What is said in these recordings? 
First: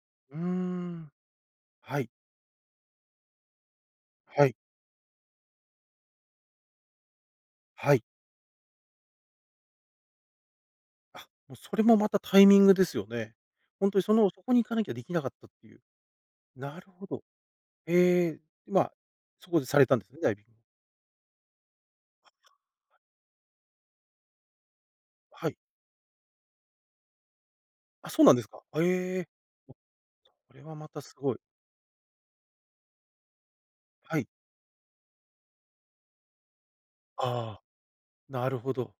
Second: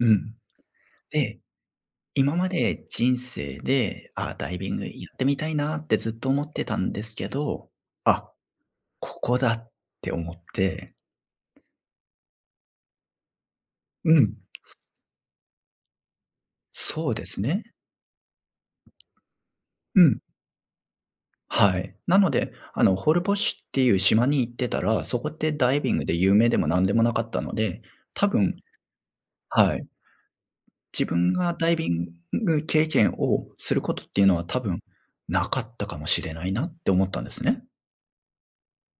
うん。うーん。で、はい。今まで人生で、ああはダい。イビングやってみたいなってずっと思ってたんですけど、はい。あ、ここだって思って。あ、も、それもまたタイミングですよね。ほんとにそうのん。そこに行すかなきゃできなかったっていう。なるほそうど。ですね。ええ、ま、そこでされたんうですね、ん。ダイビンはい。なので、あのホルボッシュっていう島に行ってたら、そこっはてい。ダイビングで有名でも何でもなかったので、あ、そう多なんです分か。へえ。はい。それはまた自す分ごい。がダイビング経験をすることっはていうい。のは多分なかったかもしれないなって思ったんですああ、ね。なるほど。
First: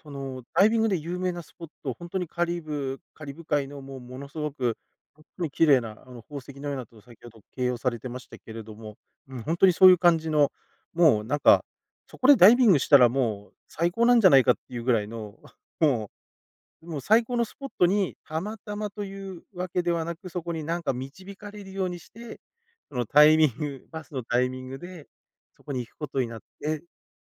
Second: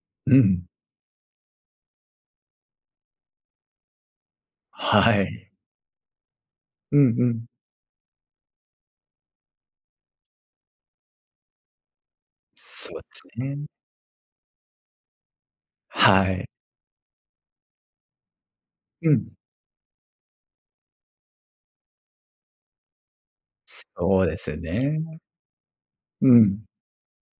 そうのん。ダイビングで有名なスポット、ほんとにカリブカリブ海のもうものすごくはほんとい。に綺麗なあの宝石のようなところうをん先うほどん。形容されてましたけれども、うん、ほんとにそういう感じの、もうなんかそこでダイビングしそたうでらすもうね。最高なんじゃないかっていうぐらいの もはい。うもう最高のスポットにたまたまとういん。うわけではなく、そこになんか導かれるようにして、そのタイミングバスのそうでタイすミングね。でそこに行くことにうなっん。て、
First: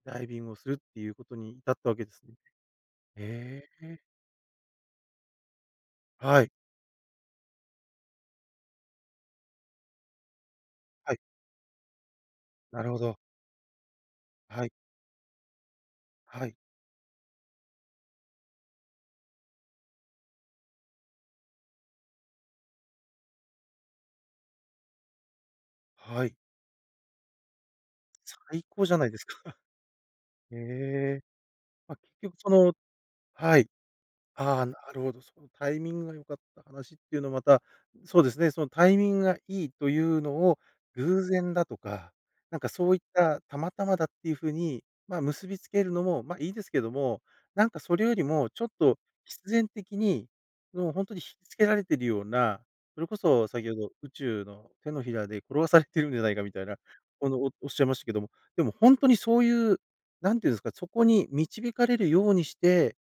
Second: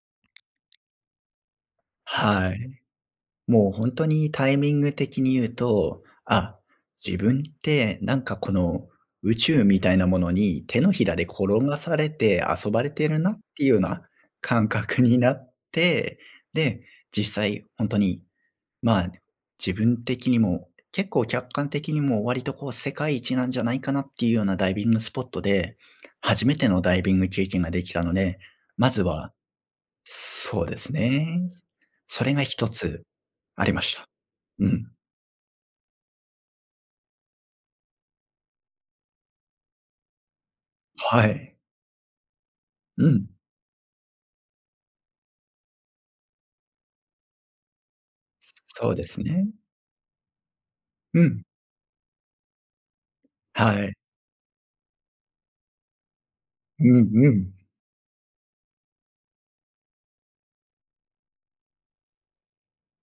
ダイビングをするっていうことに至ったわけですね。はい。へもうほんえ。とにタイミング的に言うと、はい。あ、自分ってなんかこの宇宙みたいなものに、手のひはらい。で転がされて遊なばるれほてど。るなっていうようなは感い。覚になって、はい。で、実際ほんとに、ま、自分的にも結構客観的にも、割とこう世界一なんじゃないかなっていうようなダイビングスポットで、はい。初めてのダイビング経験ができたので、最高まじゃずないですはか。へそうですえ。ね。ま、結それ局がそ一のつはあい。りました。ああ、うなん。るほど。そのタイミングが良かった話っていうのはまたそうですね。そのタイミングがいいというのを偶は然い。だとか、なんかそういっうん。たたまたまだっていう風に、ま、結びつけるのも、ま、いいですけども、なんかそれよりもちょっそうとです必ね。然的にもうほんとにう惹ん。きつけられてるような、それこそ先ほはどい。宇宙の手のひらで転がされているんじゃないかみたいな、うんこうの、おん。おっしゃいましたけども、でもほんとにそういう、なんていうんですか、そこに導かれるようにして、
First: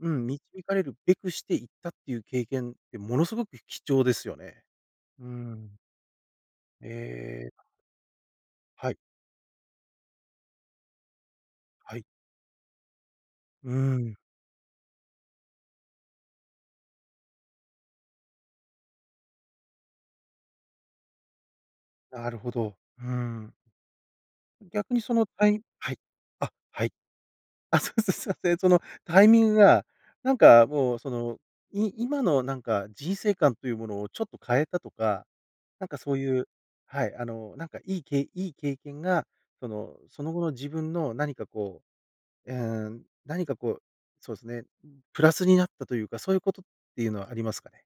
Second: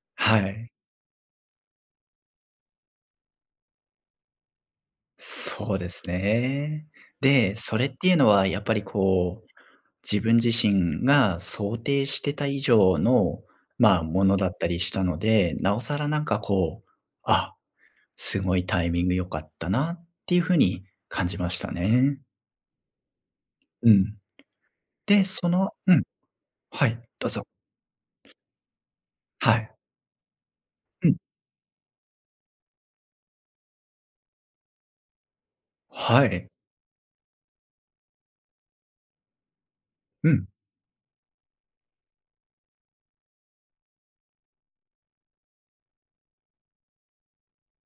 うん、は導い。かれるべくしていったっていう経験ってものすごく貴重ですよね。うーそん。うですね。ええ。で、それっていうのはやっぱりはい。こう自分自身が想はい。定してた以上の、うーま、ん。ものだったりしたので、なおさらなんかこう、あ、すごいタイミング良かったなっていう風に感じましたね。なるほど。ふん。うん。逆にそで、のそたいのはうい、ん、あ、ははい。い、どうぞ。あ、そうです。すみません。そのタイミングはい。がなんかもううそん。の、い今のなんか人生観というものをちょっと変えたとか、なんかそうはいう、い。はい。あの、なんかいいけいいい経験がその、そうの後ん。の自分の何かこう、えうん、何かこう、そうですね、プラスになったと言うか、そういうことっていうのはありますかね？